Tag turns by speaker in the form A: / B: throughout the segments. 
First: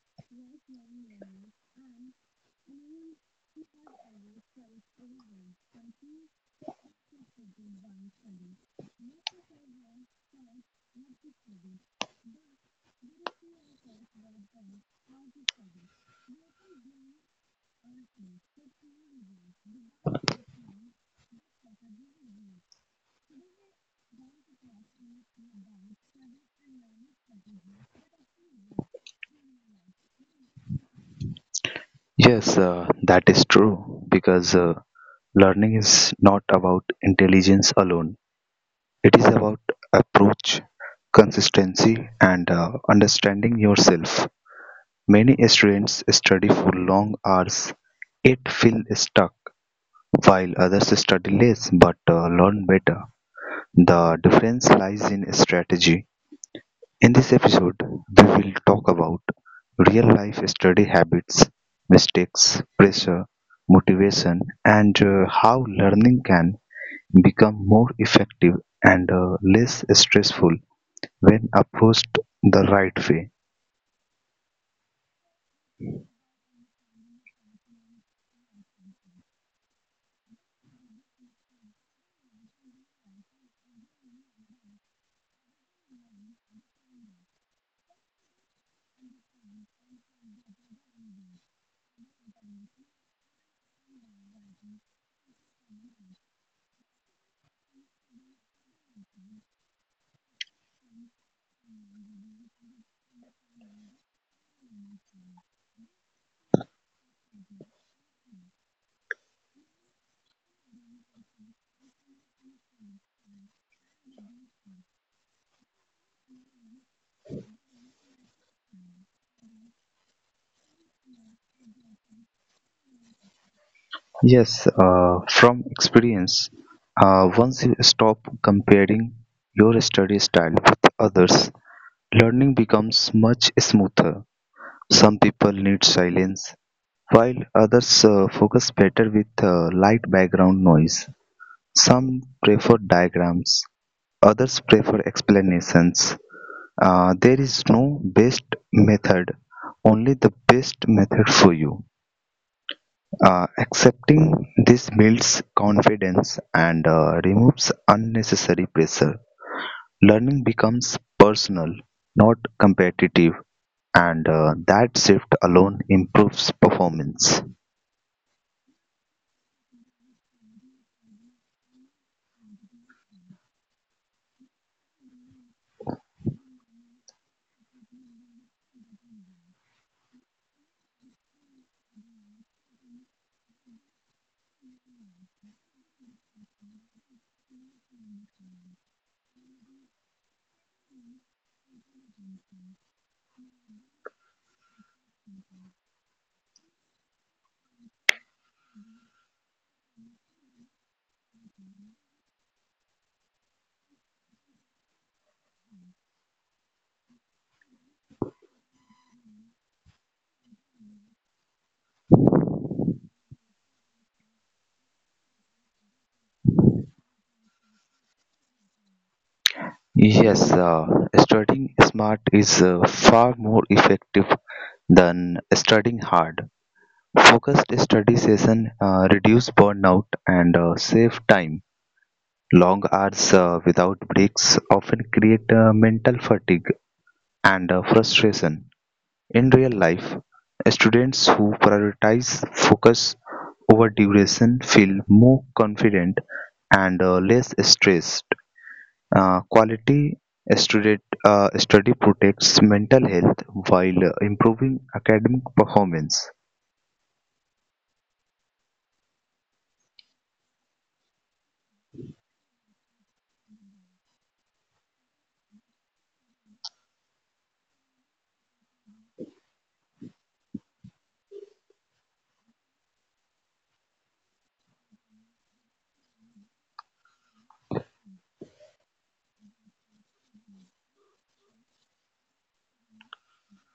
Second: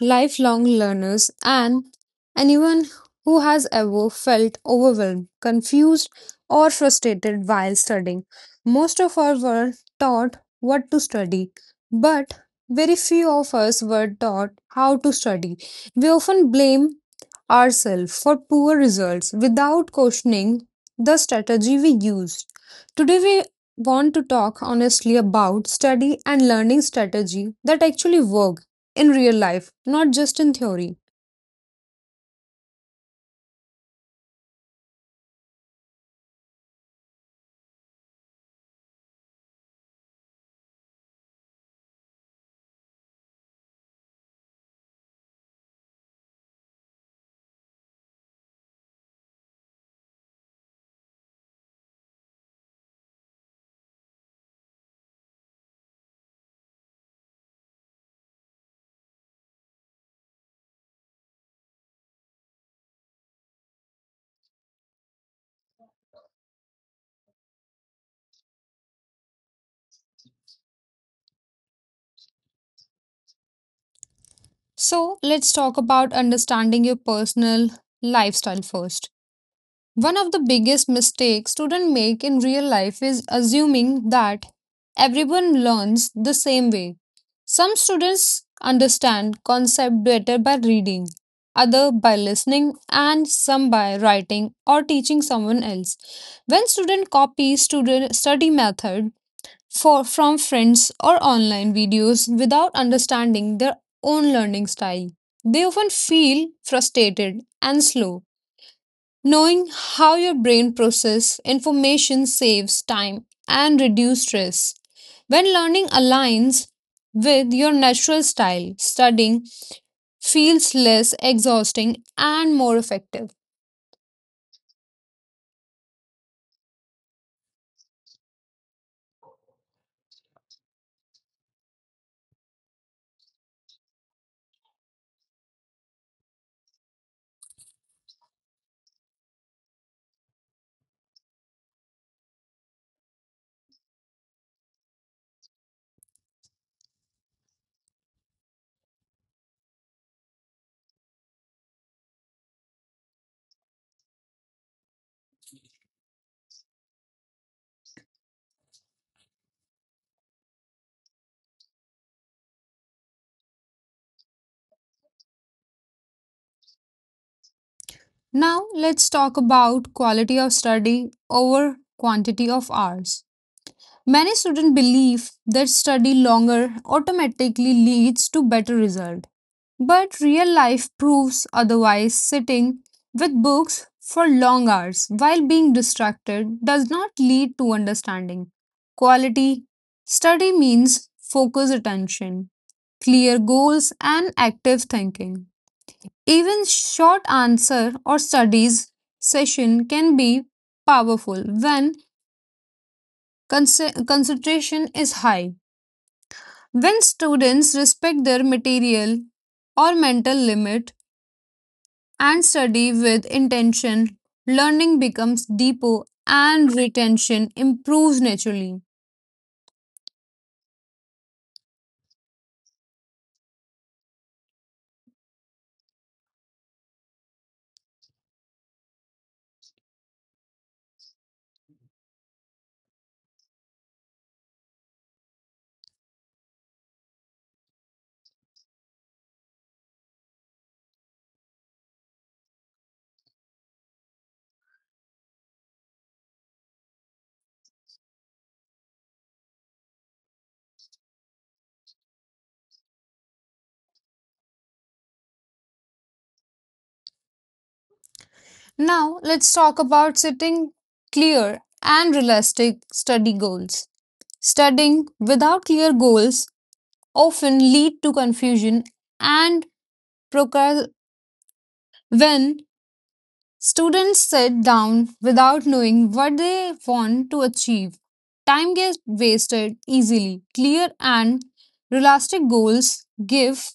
A: lifelong learners, and anyone who has ever felt overwhelmed, confused, or frustrated while studying. Most of us were taught what to study, but very few of us were taught how to study. We often blame ourselves for poor results without questioning the strategy we used. Today, we want to talk honestly about study and learning strategy that actually work in real life, not just in theory.
B: Yes, that is true because learning is not about intelligence alone. It is about approach, consistency, and understanding yourself. Many students study for long hours, yet feel stuck, while others study less but learn better. The difference lies in strategy. In this episode, we will talk about real life study habits, mistakes, pressure, motivation, and how learning can become more effective and less stressful when approached the right way.
A: So, let's talk about understanding your personal lifestyle first. One of the biggest mistakes students make in real life is assuming that everyone learns the same way. Some students understand concept better by reading, other by listening, and some by writing or teaching someone else. When student copies student study method, from friends or online videos without understanding their own learning style, they often feel frustrated and slow. Knowing how your brain processes information saves time and reduces stress. When learning aligns with your natural style, studying feels less exhausting and more effective.
B: Yes, from experience, once you stop comparing your study style with others, learning becomes much smoother. Some people need silence, while others focus better with light background noise, some prefer diagrams, others prefer explanations. There is no best method, only the best method for you. Accepting this builds confidence and removes unnecessary pressure. Learning becomes personal, not competitive, and that shift alone improves performance.
A: Now, let's talk about quality of study over quantity of hours. Many students believe that study longer automatically leads to better result, but real life proves otherwise. Sitting with books for long hours while being distracted does not lead to understanding. Quality study means focus attention, clear goals and active thinking. Even short answer or studies session can be powerful when concentration is high. When students respect their material or mental limit and study with intention, learning becomes deeper and retention improves naturally.
B: Yes, studying smart is far more effective than studying hard. Focused study session reduce burnout and save time. Long hours without breaks often create mental fatigue and frustration. In real life, students who prioritize focus over duration feel more confident and less stressed. Quality student, study protects mental health while improving academic performance.
A: Now, let's talk about setting clear and realistic study goals. Studying without clear goals often lead to confusion and procrast- when students sit down without knowing what they want to achieve, time gets wasted easily. Clear and realistic goals give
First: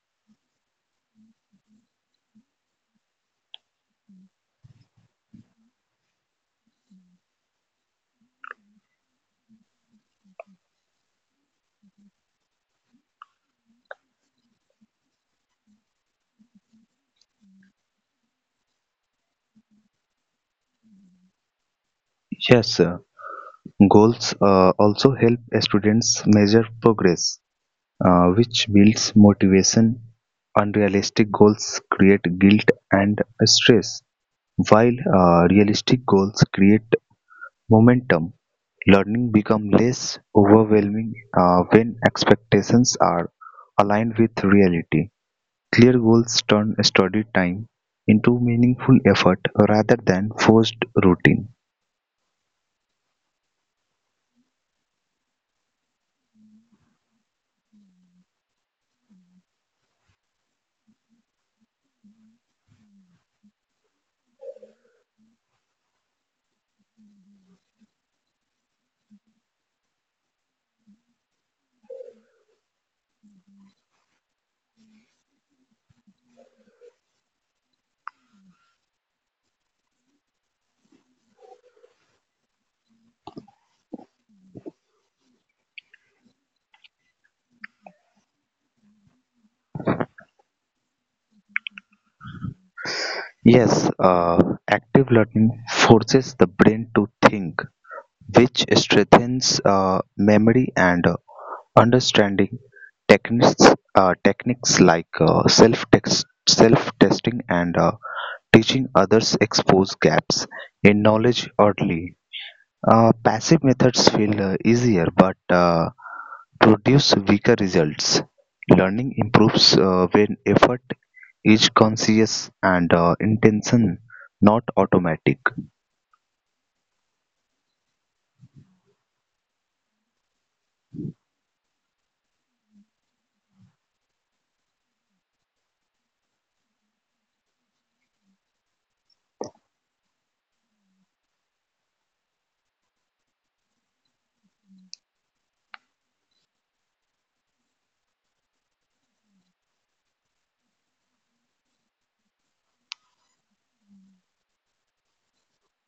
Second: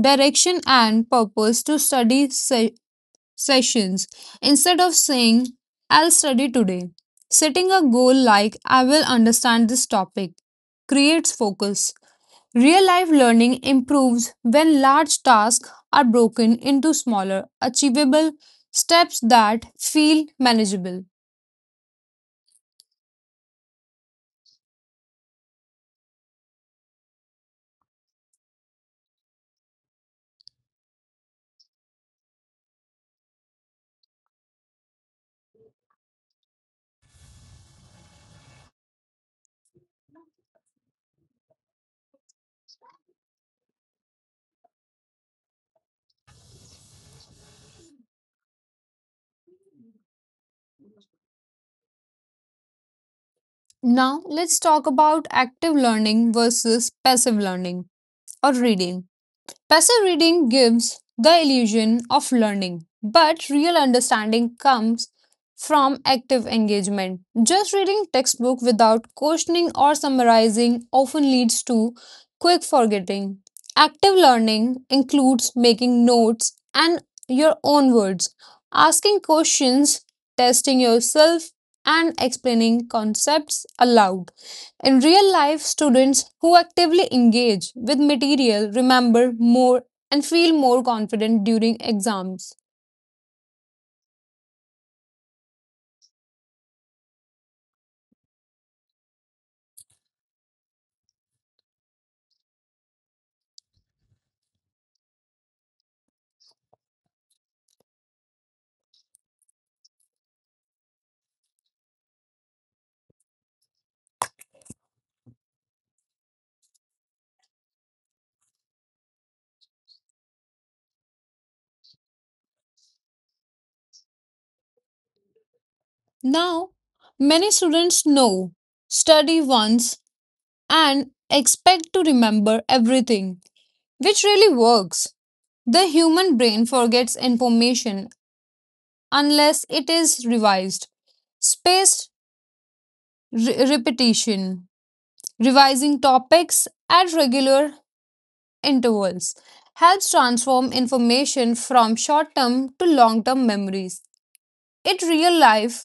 A: direction and purpose to study sessions. Instead of saying, I'll study today, setting a goal like, I will understand this topic creates focus. Real life learning improves when large tasks are broken into smaller, achievable steps that feel manageable.
B: Yes, goals also help students measure progress, which builds motivation. Unrealistic goals create guilt and stress, while realistic goals create momentum. Learning becomes less overwhelming when expectations are aligned with reality. Clear goals turn study time into meaningful effort rather than forced routine.
A: Now, let's talk about active learning versus passive learning or reading. Passive reading gives the illusion of learning, but real understanding comes from active engagement. Just reading textbook without questioning or summarizing often leads to quick forgetting. Active learning includes making notes and your own words, asking questions, testing yourself, and explaining concepts aloud. In real life, students who actively engage with material remember more and feel more confident during exams.
B: Yes, uh, active learning forces the brain to think, which strengthens uh, memory and understanding techniques, techniques like self-text, self-testing and teaching others expose gaps in knowledge early. Passive methods feel easier but produce weaker results. Learning improves when effort is conscious and intention not automatic.
A: Now, many students know, study once, and expect to remember everything, which really works. The human brain forgets information unless it is revised. Spaced repetition, revising topics at regular intervals helps transform information from short term to long term memories. In real life,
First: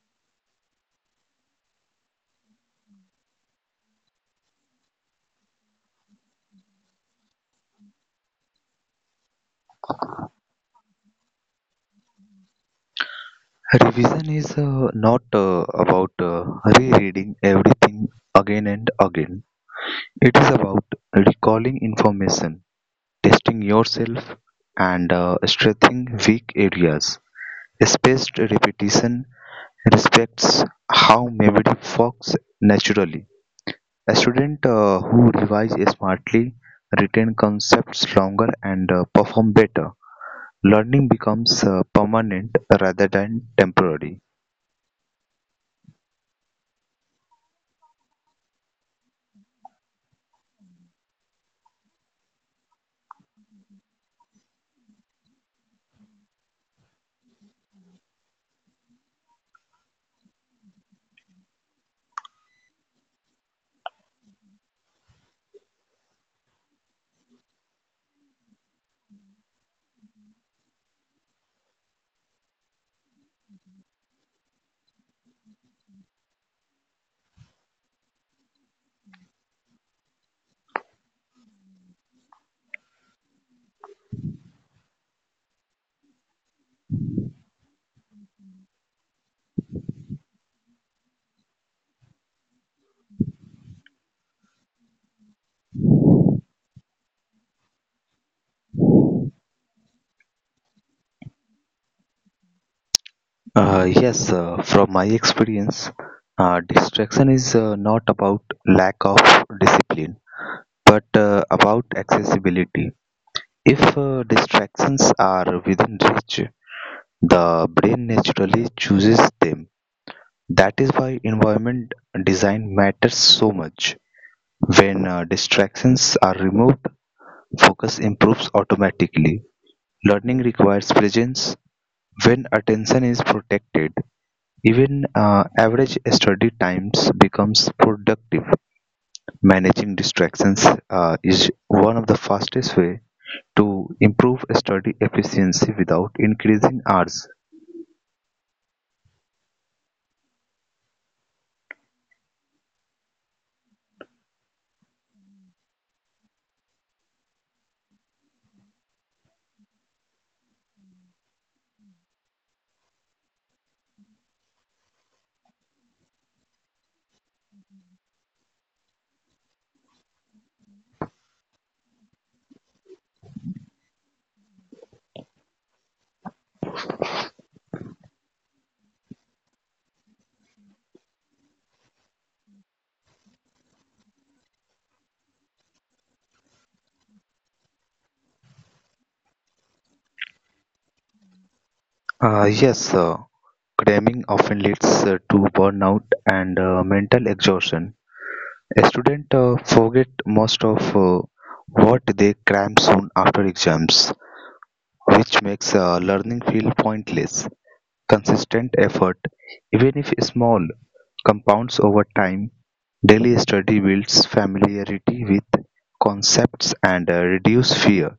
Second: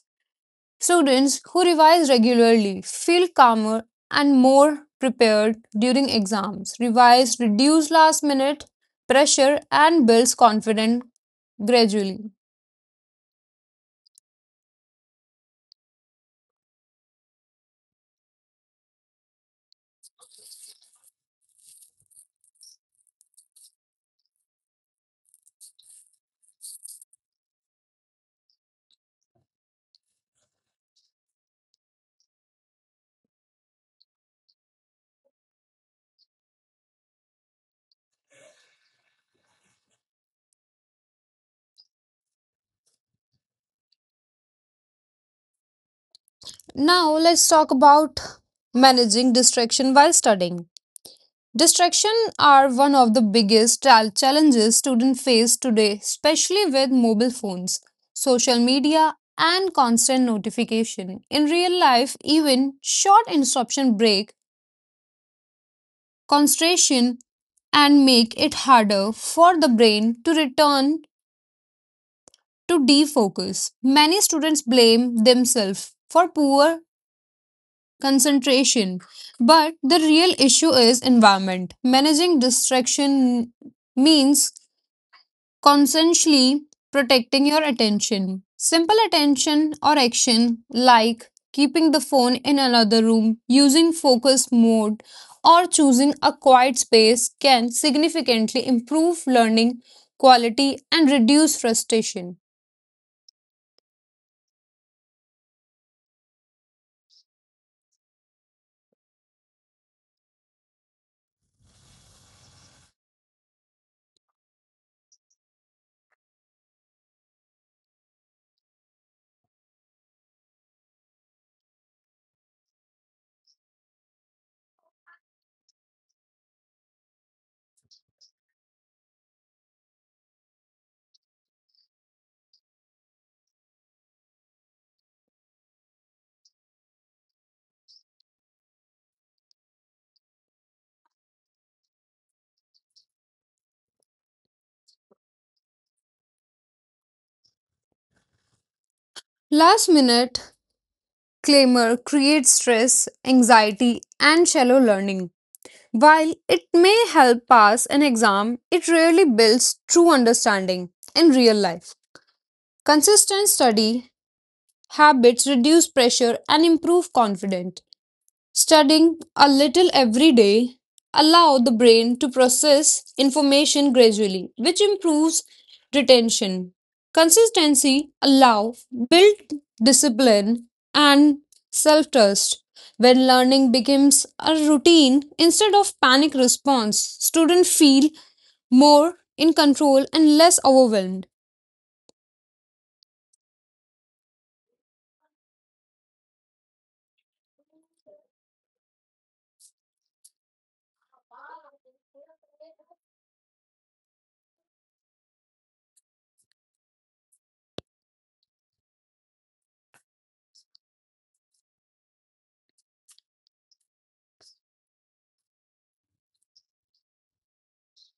A: students who revise regularly feel calmer and more prepared during exams. Revise reduces last minute pressure and builds confidence gradually.
B: Revision is not about rereading everything again and again. It is about recalling information, testing yourself, and strengthening weak areas. Spaced repetition respects how memory works naturally. A student who revises smartly retain concepts longer and perform better. Learning becomes permanent rather than temporary.
A: Now, let's talk about managing distraction while studying. Distraction are one of the biggest challenges students face today, especially with mobile phones, social media, and constant notification. In real life, even short interruption break concentration and make it harder for the brain to return to defocus. Many students blame themselves for poor concentration, but the real issue is environment. Managing distraction means consciously protecting your attention. Simple attention or action like keeping the phone in another room, using focus mode, or choosing a quiet space can significantly improve learning quality and reduce frustration.
B: Yes, from my experience, distraction is not about lack of discipline, but about accessibility. If distractions are within reach, the brain naturally chooses them. That is why environment design matters so much. When distractions are removed, focus improves automatically. Learning requires presence. When attention is protected, even average study times becomes productive. Managing distractions is one of the fastest way to improve study efficiency without increasing hours.
A: Last minute clamor creates stress, anxiety, and shallow learning. While it may help pass an exam, it rarely builds true understanding in real life. Consistent study habits reduce pressure and improve confidence. Studying a little every day allows the brain to process information gradually, which improves retention. Consistency allows build discipline and self-trust. When learning becomes a routine instead of panic response, students feel more in control and less overwhelmed.
B: Yes, cramming often leads to burnout and mental exhaustion. Students forget most of what they cram soon after exams, which makes learning feel pointless. Consistent effort, even if small, compounds over time. Daily study builds familiarity with concepts and reduce fear.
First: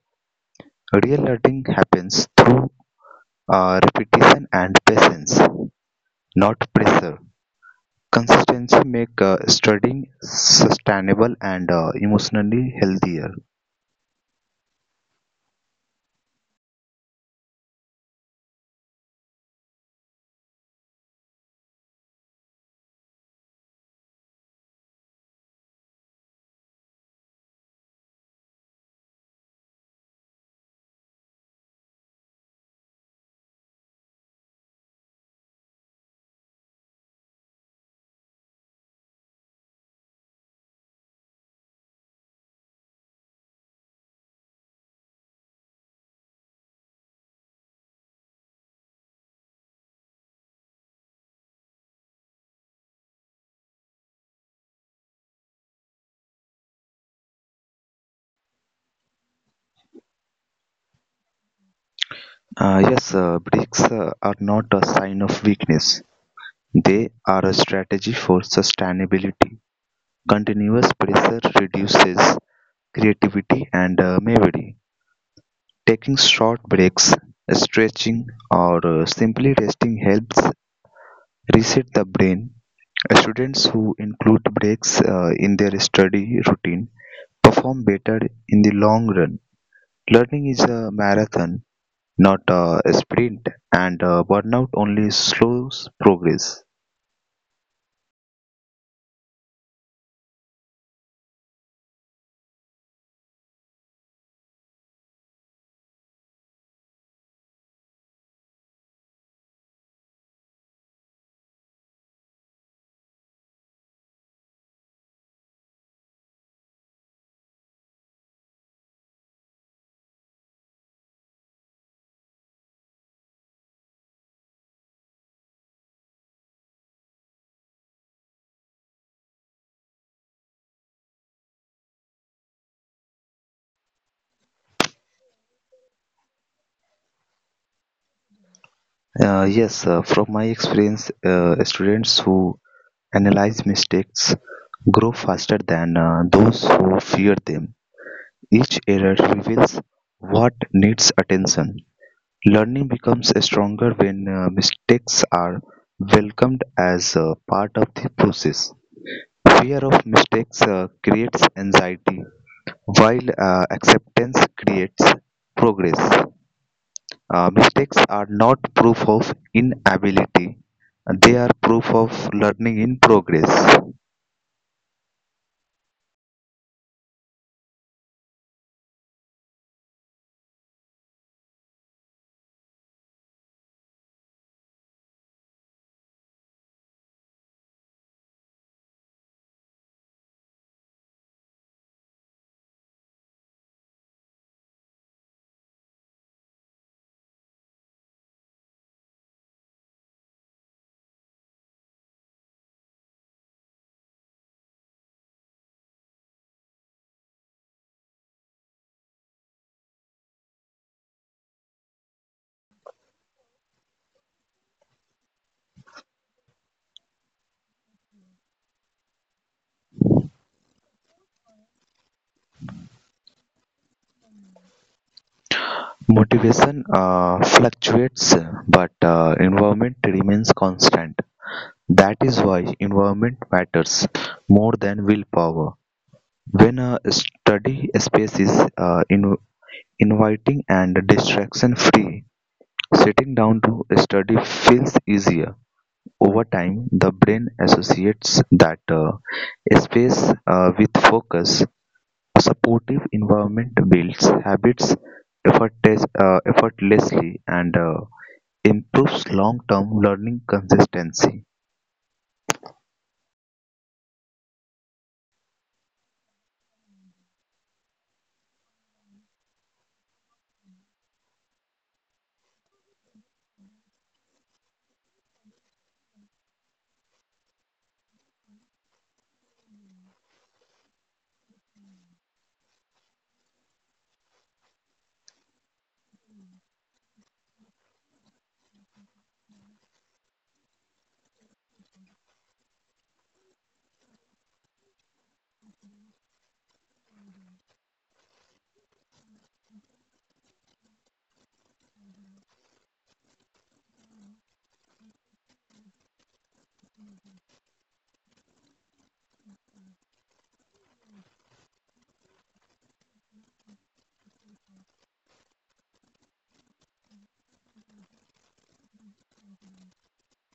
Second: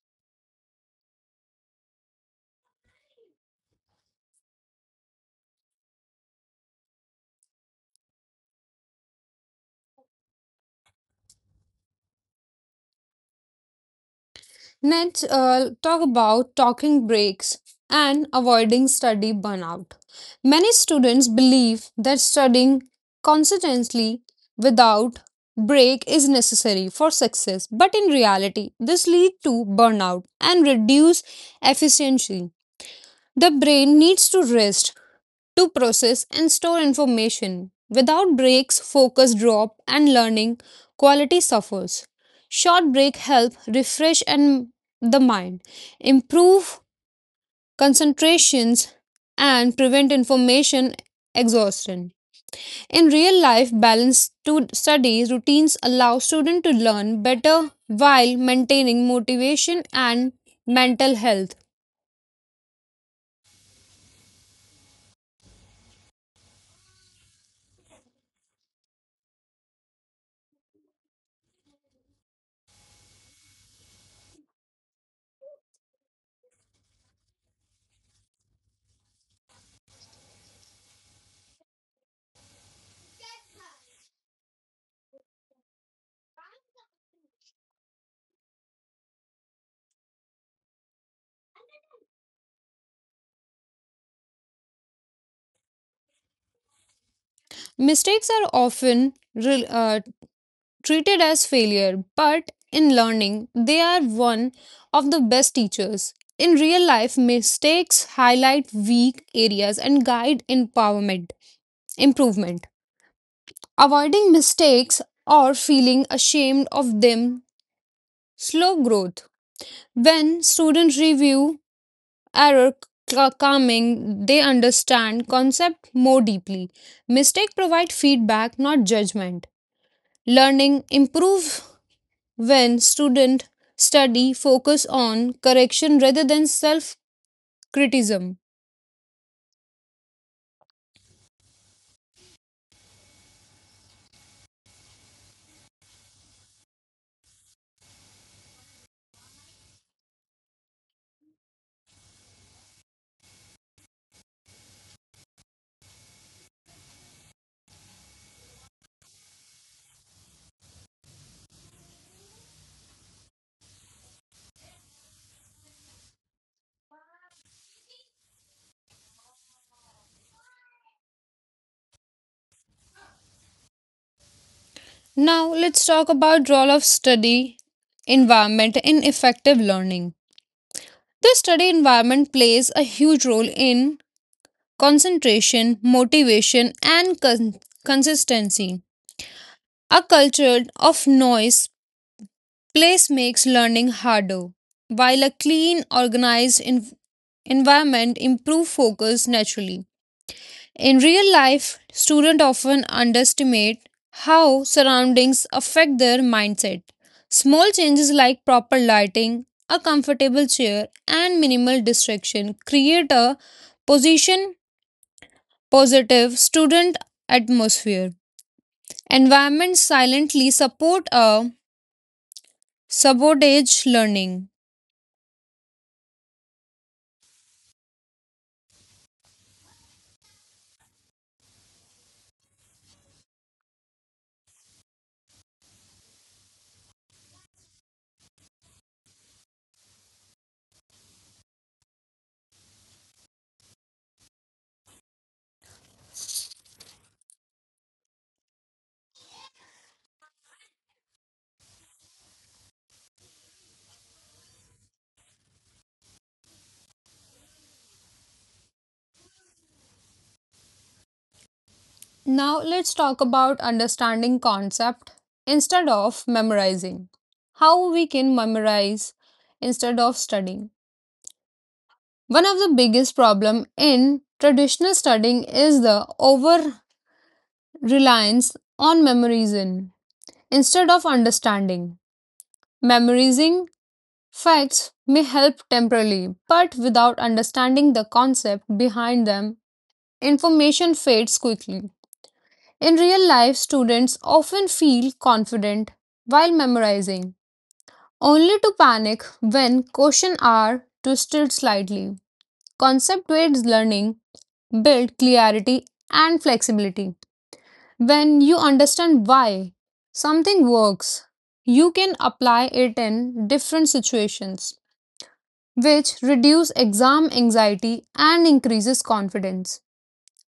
B: Real learning happens through repetition and patience, not pressure. Consistency make studying sustainable and emotionally healthier.
A: Let's talk about talking breaks and avoiding study burnout. Many students believe that studying consistently without break is necessary for success, but in reality, this leads to burnout and reduce efficiency. The brain needs to rest to process and store information. Without breaks, focus drop and learning quality suffers. Short break help refresh and the mind, improve concentrations and prevent information exhaustion. In real life, balanced study routines allow students to learn better while maintaining motivation and mental health.
B: Yes, bricks are not a sign of weakness. They are a strategy for sustainability. Continuous pressure reduces creativity and memory. Taking short breaks, stretching, or simply resting helps reset the brain. Students who include breaks in their study routine perform better in the long run. Learning is a marathon, not a sprint, and burnout only slows progress.
A: Mistakes are often treated as failure, but in learning, they are one of the best teachers. In real life, mistakes highlight weak areas and guide empowerment, improvement. Avoiding mistakes or feeling ashamed of them slow growth. When students review error calming, they understand concept more deeply. Mistake provide feedback, not judgment. Learning improve when student study focus on correction rather than self criticism.
B: Yes, from my experience, students who analyze mistakes grow faster than those who fear them. Each error reveals what needs attention. Learning becomes stronger when mistakes are welcomed as a part of the process. Fear of mistakes creates anxiety, while acceptance creates progress. Mistakes are not proof of inability, they are proof of learning in progress.
A: Now, let's talk about role of study environment in effective learning. The study environment plays a huge role in concentration motivation and consistency. A culture of noise place makes learning harder, while a clean organized environment improve focus naturally. In real life, students often underestimate how surroundings affect their mindset. Small changes like proper lighting, a comfortable chair, and minimal distraction create a position positive student atmosphere. Environments silently support a sabotage learning.
B: Motivation fluctuates, but environment remains constant. That is why environment matters more than willpower. When a study space is inviting and distraction free, sitting down to study feels easier. Over time, the brain associates that space with focus; a supportive environment builds habits effortlessly and improves long-term learning consistency.
A: Now let's talk about understanding concept instead of memorizing. How we can memorize instead of studying. One of the biggest problem in traditional studying is the over reliance on memorizing instead of understanding. Memorizing facts may help temporarily, but without understanding the concept behind them, information fades quickly. In real life, students often feel confident while memorizing, only to panic when questions are twisted slightly. Concept based learning build clarity and flexibility. When you understand why something works, you can apply it in different situations, which reduce exam anxiety and increases confidence.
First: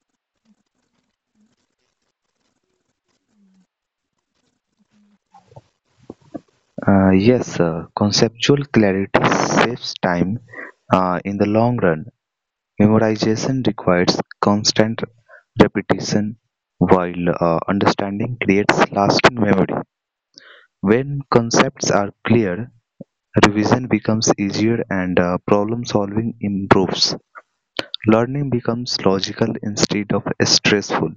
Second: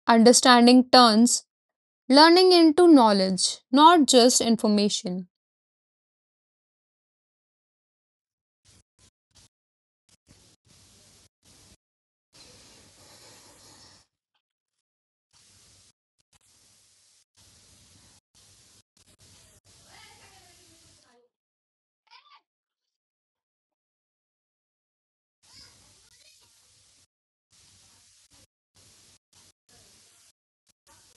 A: Understanding turns learning into knowledge, not just information.
B: Yes, conceptual clarity saves time in the long run. Memorization requires constant repetition, while understanding creates lasting memory. When concepts are clear, revision becomes easier and problem solving improves. Learning becomes logical instead of stressful.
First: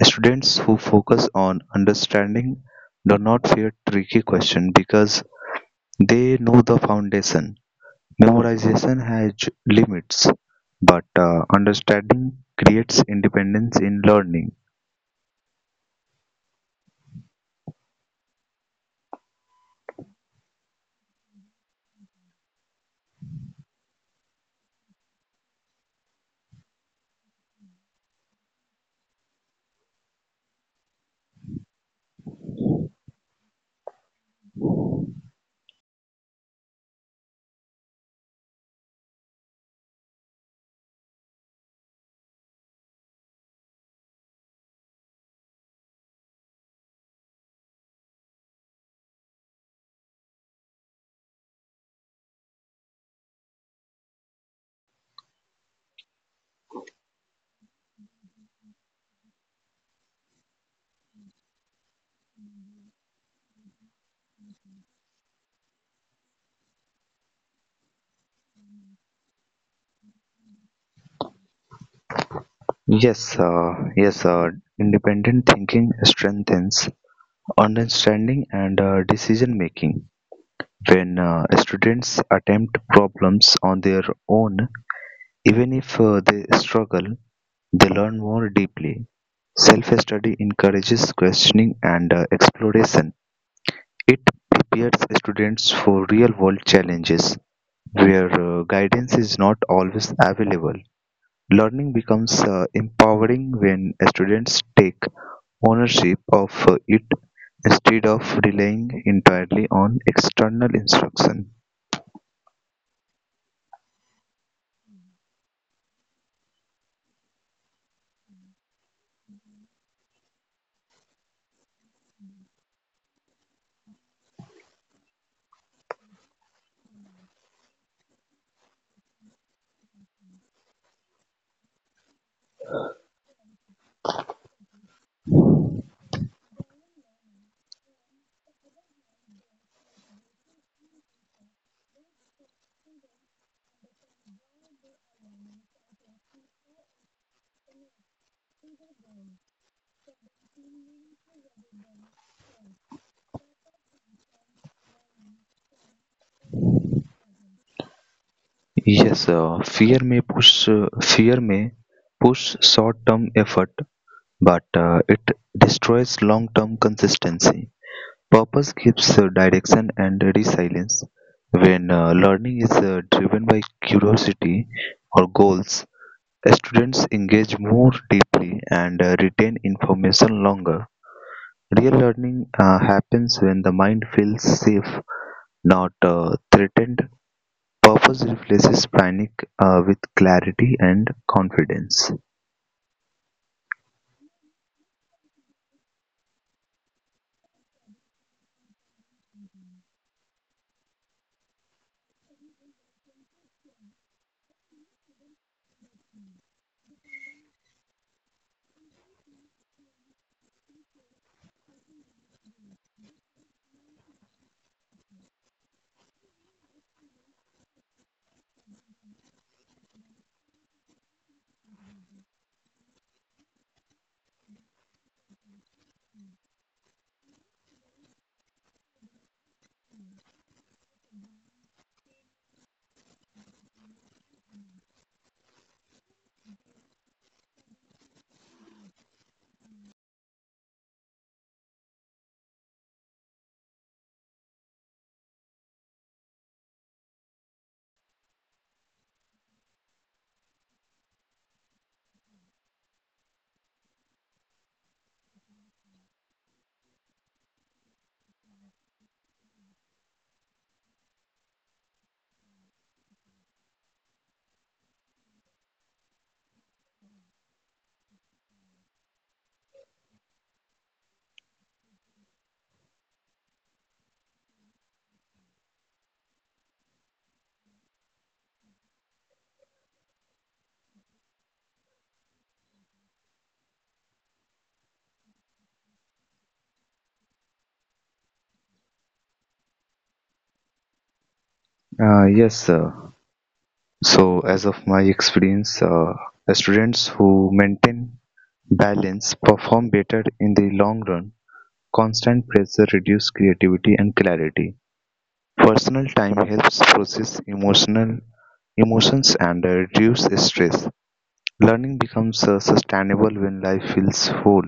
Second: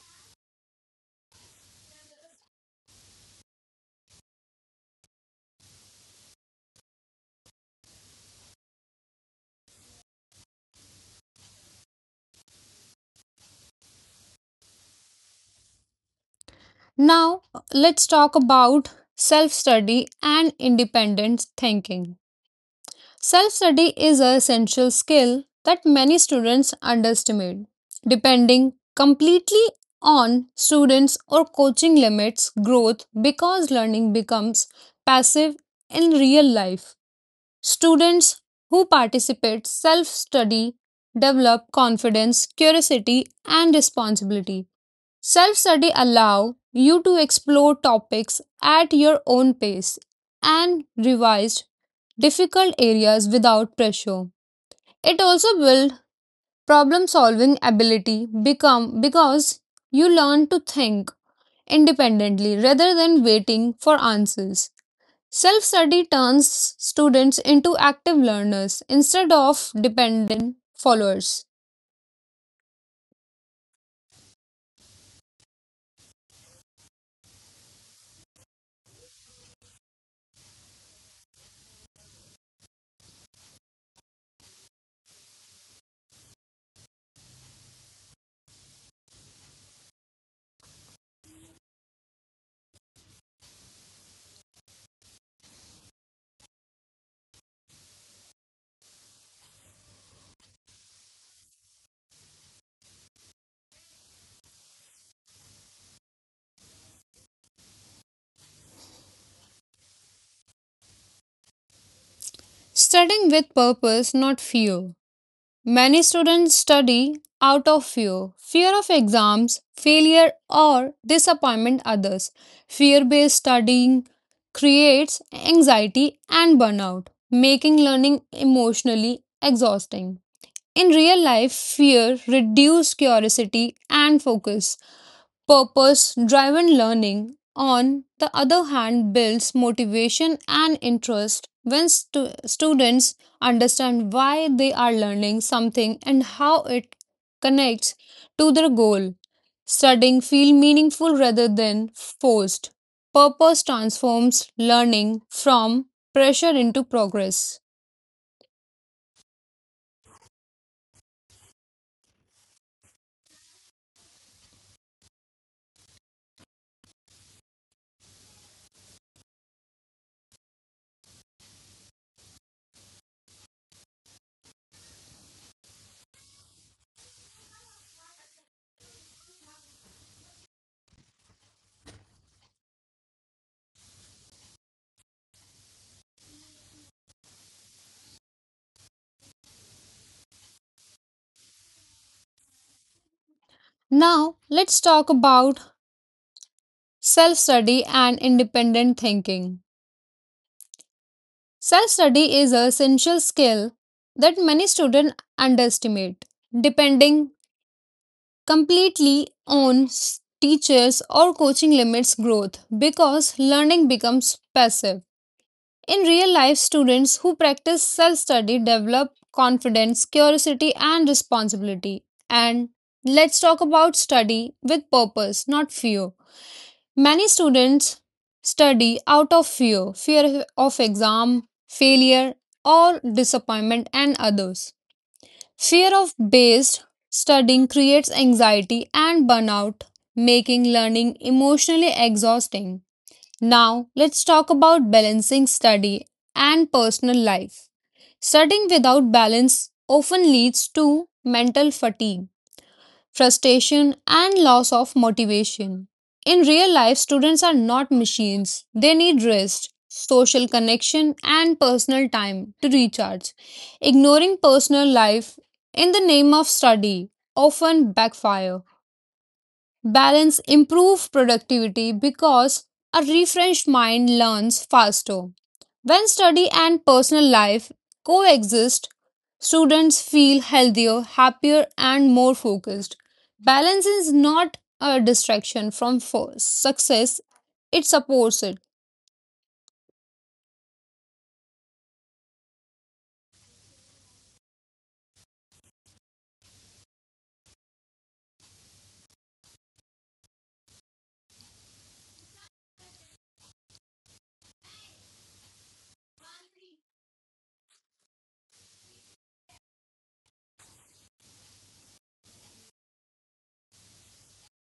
B: Students who focus on understanding do not fear tricky questions because they know the foundation. Memorization has limits, but understanding creates independence in learning.
A: Now, let's talk about self study and independent thinking. Self study is an essential skill that many students underestimate, depending completely on students or coaching limits growth because learning becomes passive in real life. Students who participate self study develop confidence, curiosity and responsibility. Self study allow you to explore topics at your own pace and revise difficult areas without pressure. It also builds problem solving ability become because you learn to think independently rather than waiting for answers. Self study turns students into active learners instead of dependent followers.
B: Yes, independent thinking strengthens understanding and decision making. When students attempt problems on their own, even if they struggle, they learn more deeply. Self study encourages questioning and exploration. It prepares students for real world challenges where guidance is not always available. Learning becomes empowering when students take ownership of it instead of relying entirely on external instruction.
A: Studying with purpose, not fear. Many students study out of fear of exams, failure, or disappointment others. Fear based studying creates anxiety and burnout, making learning emotionally exhausting. In real life, fear reduces curiosity and focus. Purpose driven learning, on the other hand, builds motivation and interest when students understand why they are learning something and how it connects to their goal. Studying feels meaningful rather than forced. Purpose transforms learning from pressure into progress.
B: Yes, fear may push short-term effort, but it destroys long-term consistency. Purpose gives direction and resilience. When learning is driven by curiosity or goals, students engage more deeply and retain information longer. Real learning happens when the mind feels safe, not threatened. Purpose replaces panic with clarity and confidence.
A: Now, let's talk about self study and independent thinking. Self study is a essential skill that many students underestimate. Depending completely on teachers or coaching limits growth because learning becomes passive. In real life, students who practice self study develop confidence, curiosity, and responsibility. And let's talk about study with purpose, not fear. Many students study out of fear of exam, failure, or disappointment, and others. Fear of based studying creates anxiety and burnout, making learning emotionally exhausting. Now, let's talk about balancing study and personal life. Studying without balance often leads to mental fatigue frustration, and loss of motivation. In real life, students are not machines. They need rest, social connection, and personal time to recharge. Ignoring personal life in the name of study often backfire. Balance improve productivity because a refreshed mind learns faster. When study and personal life coexist, students feel healthier, happier, and more focused. Balance is not a distraction from success, it supports it.
B: Yes, sir. So, as of my experience, students who maintain balance perform better in the long run. Constant pressure reduces creativity and clarity. Personal time helps process emotional emotions and reduce stress. Learning becomes sustainable when life feels whole.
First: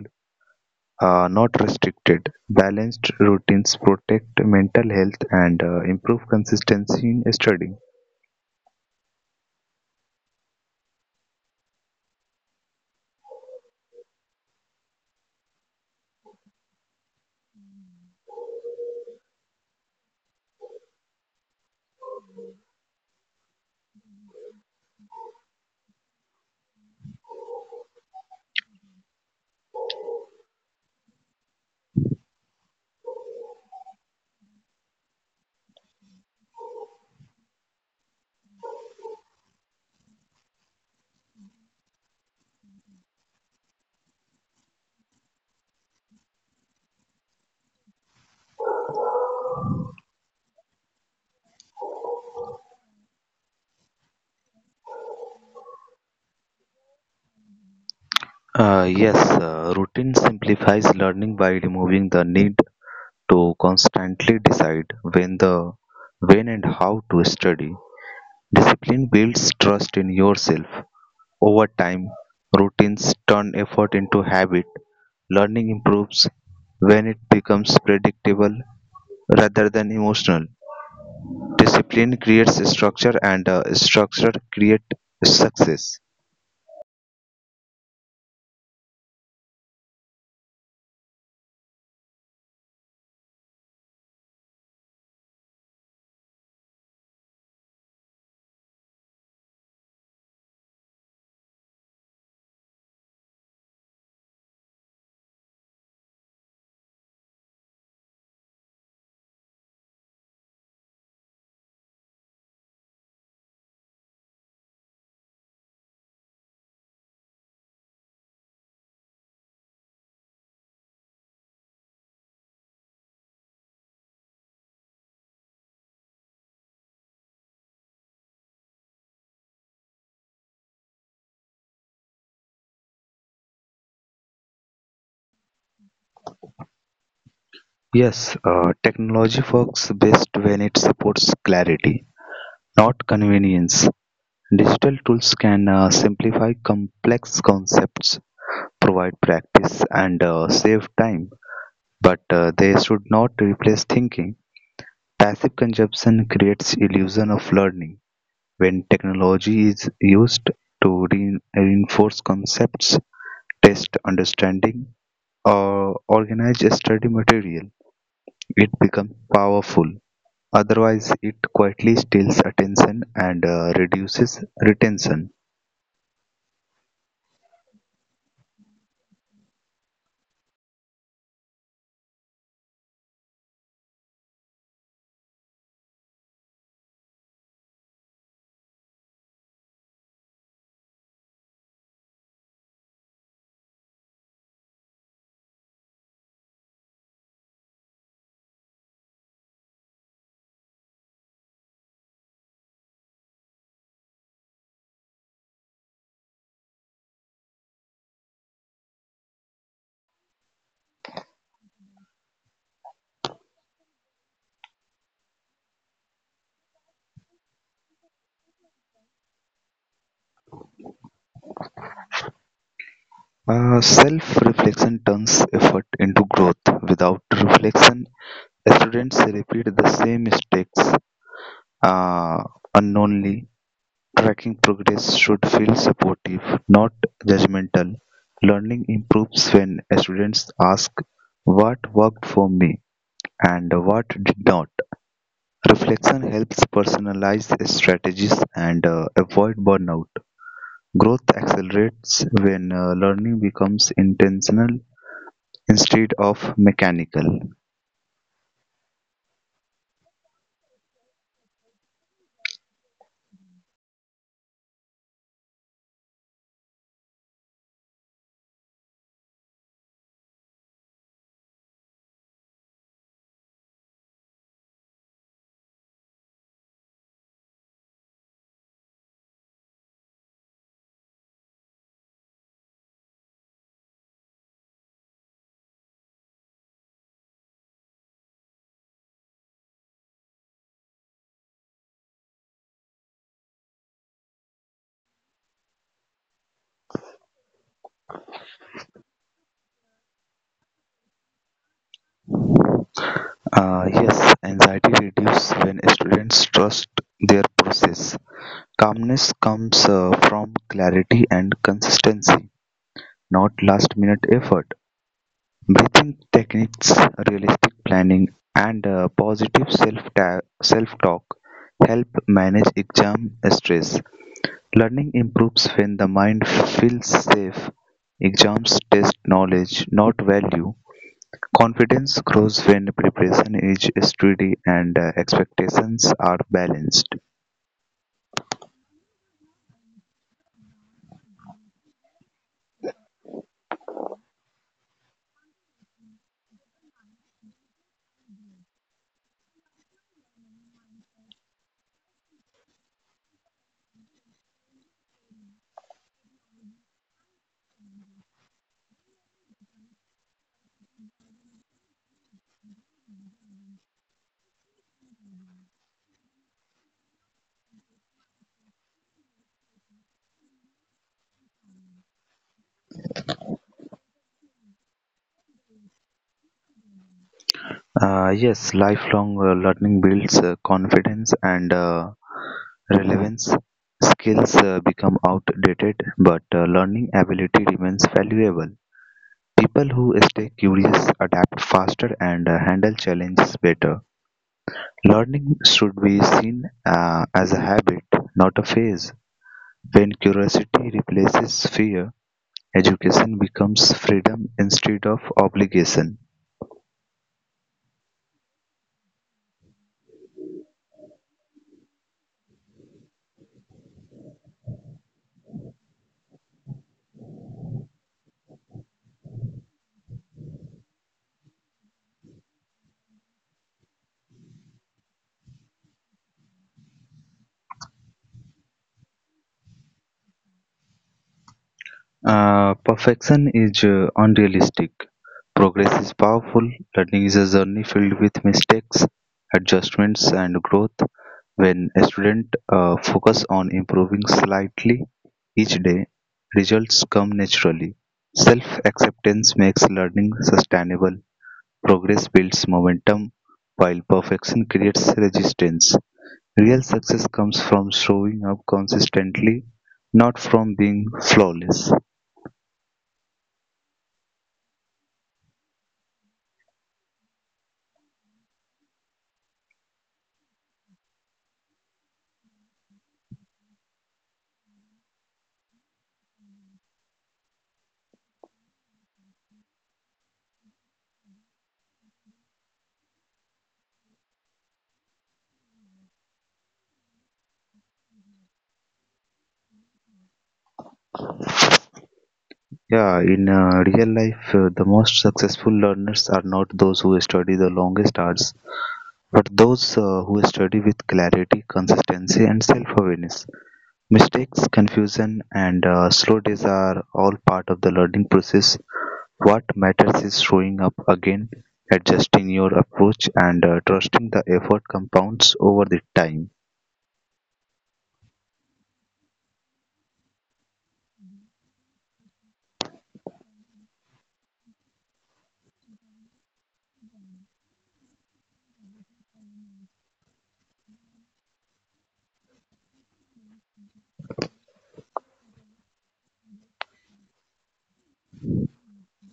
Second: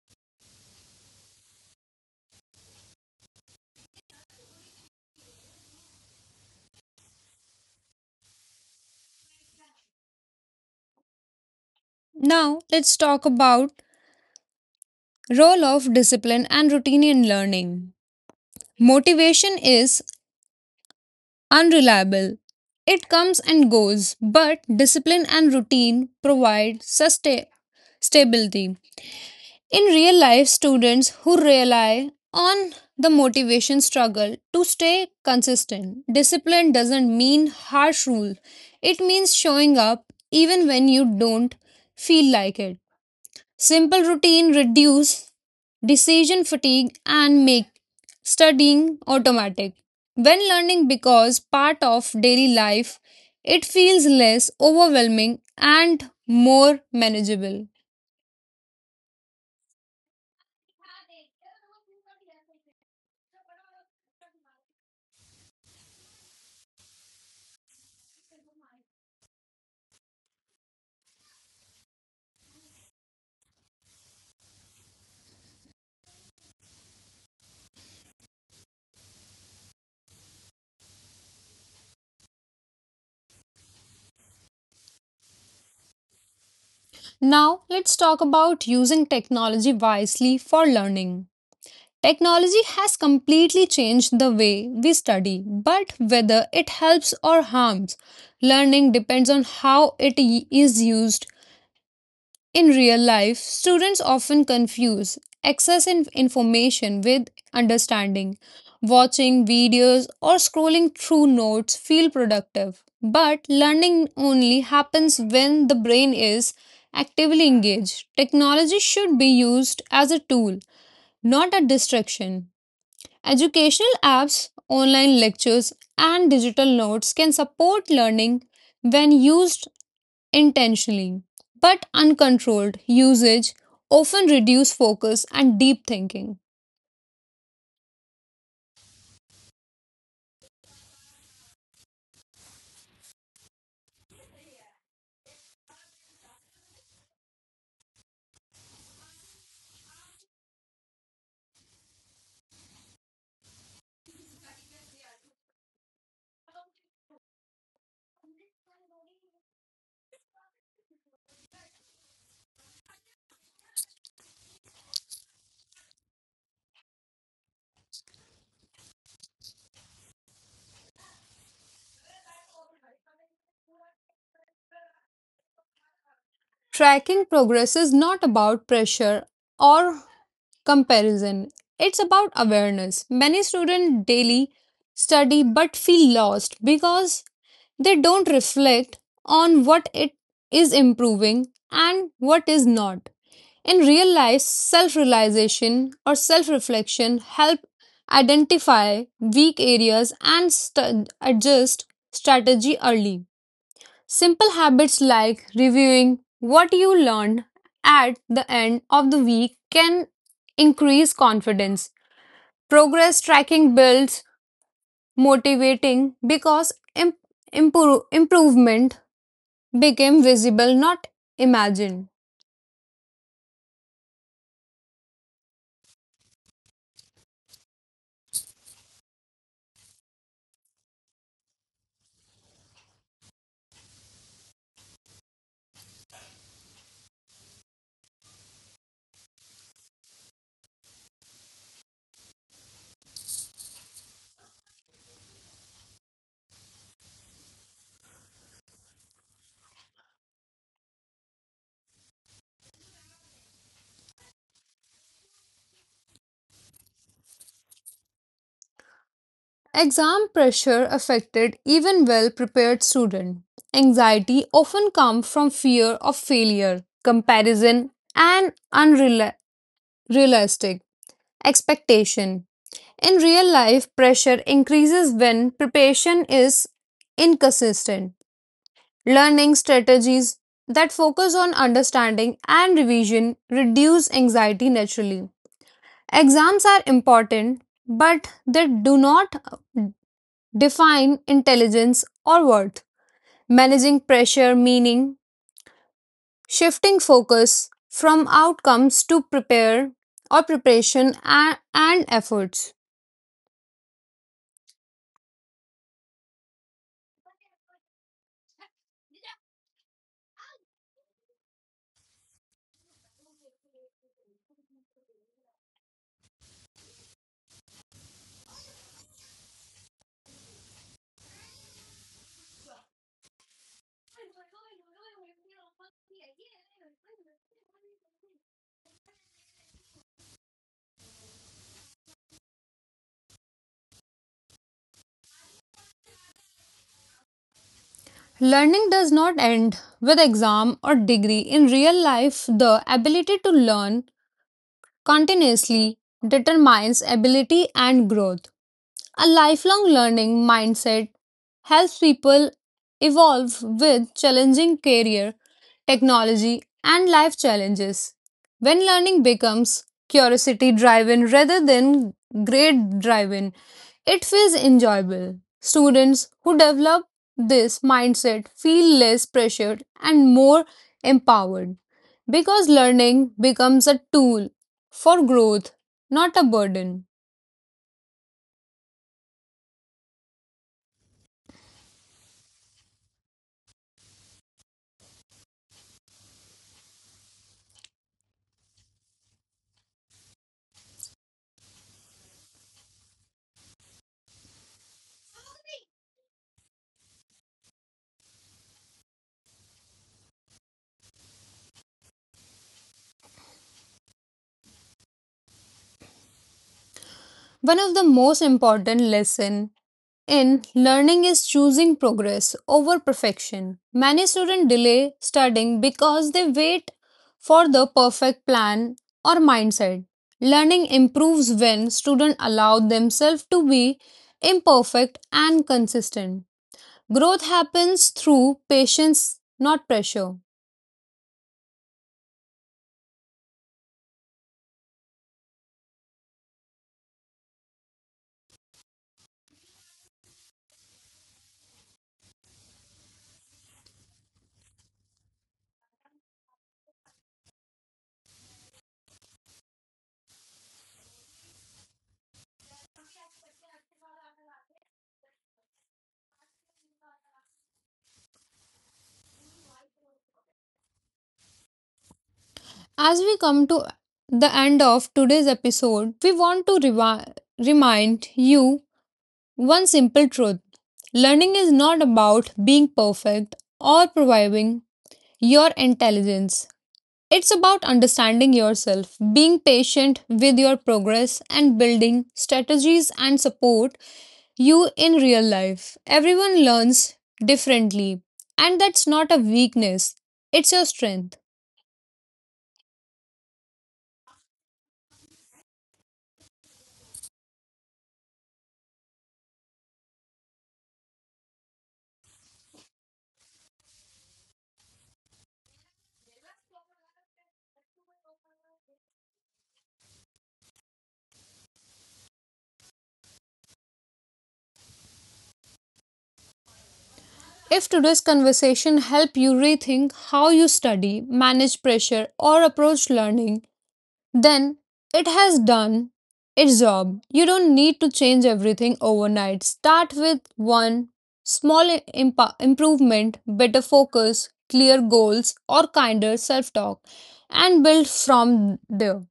B: Not restricted, balanced routines protect mental health and improve consistency in studying.
A: Now, let's talk about role of discipline and routine in learning. Motivation is unreliable. It comes and goes, but discipline and routine provide sustain stability. In real life, students who rely on the motivation struggle to stay consistent. Discipline doesn't mean harsh rule. It means showing up even when you don't feel like it. Simple routine reduce decision fatigue and make studying automatic. When learning becomes part of daily life, it feels less overwhelming and more manageable.
B: Yes, routine simplifies learning by removing the need to constantly decide when and how to study. Discipline builds trust in yourself. Over time, routines turn effort into habit. Learning improves when it becomes predictable rather than emotional. Discipline creates structure and structure creates success.
A: Now, let's talk about using technology wisely for learning. Technology has completely changed the way we study, but whether it helps or harms learning depends on how it is used. In real life, students often confuse access in information with understanding. Watching videos or scrolling through notes feel productive, but learning only happens when the brain is actively engaged. Technology should be used as a tool, not a distraction. Educational apps, online lectures, and digital notes can support learning when used intentionally, but uncontrolled usage often reduces focus and deep thinking.
B: Yes, technology works best when it supports clarity, not convenience. Digital tools can simplify complex concepts, provide practice, and save time, but they should not replace thinking. Passive consumption creates illusion of learning. When technology is used to reinforce concepts, test understanding, or organize study material, it becomes powerful. Otherwise, it quietly steals attention and reduces retention.
A: Tracking progress is not about pressure or comparison. It's about awareness. Many students daily study but feel lost because they don't reflect on what it is improving and what is not. In real life, self realization or self reflection help identify weak areas and adjust strategy early. Simple habits like reviewing what you learned at the end of the week can increase confidence. Progress tracking builds motivating because improvement became visible, not imagined.
B: Self reflection turns effort into growth. Without reflection, students repeat the same mistakes uh, unknowingly. Tracking progress should feel supportive, not judgmental. Learning improves when students ask what worked for me and what did not. Reflection helps personalize strategies and avoid burnout. Growth accelerates when learning becomes intentional instead of mechanical.
A: Exam pressure affected even well prepared students. Anxiety often comes from fear of failure, comparison, and unrealistic expectation. In real life, pressure increases when preparation is inconsistent. Learning strategies that focus on understanding and revision reduce anxiety naturally. Exams are important, but they do not define intelligence or worth. Managing pressure, meaning shifting focus from outcomes to prepare or preparation and efforts.
B: Yes, anxiety reduces when students trust their process. Calmness comes from clarity and consistency, not last minute effort. Breathing techniques, realistic planning, and positive self-talk help manage exam stress. Learning improves when the mind feels safe. Exams test knowledge, not value. Confidence grows when preparation is steady and expectations are balanced.
A: Learning does not end with exam or degree. In real life, the ability to learn continuously determines ability and growth. A lifelong learning mindset helps people evolve with challenging career, technology, and life challenges. When learning becomes curiosity driven rather than grade driven, it feels enjoyable. Students who develop this mindset feel less pressured and more empowered because learning becomes a tool for growth, not a burden.
B: Yes, lifelong learning builds confidence and relevance. Skills become outdated, but learning ability remains valuable. People who stay curious adapt faster and handle challenges better. Learning should be seen as a habit, not a phase. When curiosity replaces fear, education becomes freedom instead of obligation.
A: One of the most important lessons in learning is choosing progress over perfection. Many students delay studying because they wait for the perfect plan or mindset. Learning improves when students allow themselves to be imperfect and consistent. Growth happens through patience, not pressure.
B: Perfection is unrealistic. Progress is powerful; learning is a journey filled with mistakes, adjustments, and growth. When a students focus on improving slightly each day, results come naturally. Self acceptance makes learning sustainable. Progress builds momentum, while perfection creates resistance. Real success comes from showing up consistently, not from being flawless.
A: As we come to the end of today's episode, we want to remind you one simple truth learning is not about being perfect or proving your intelligence. It's about understanding yourself, being patient with your progress, and building strategies and support you in real life. Everyone learns differently, and that's not a weakness, it's your strength.
B: Yeah, in real life, the most successful learners are not those who study the longest hours, but those who study with clarity, consistency, and self awareness. Mistakes, confusion, and slow days are all part of the learning process. What matters is showing up again, adjusting your approach, and trusting the effort compounds over the time.
A: If today's conversation help you rethink how you study, manage pressure or approach learning, then it has done its job. You don't need to change everything overnight. Start with one small improvement, better focus, clear goals or kinder self-talk and build from there.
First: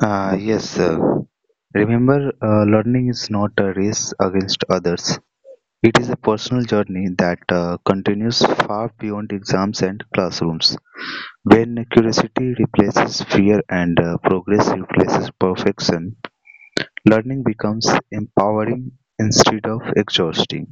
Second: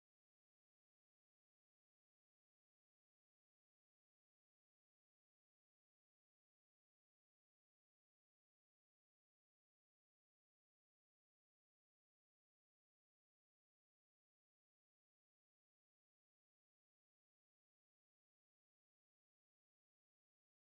B: Yes, remember, learning is not a race against others. It is a personal journey that continues far beyond exams and classrooms. When curiosity replaces fear and progress replaces perfection, learning becomes empowering instead of exhausting.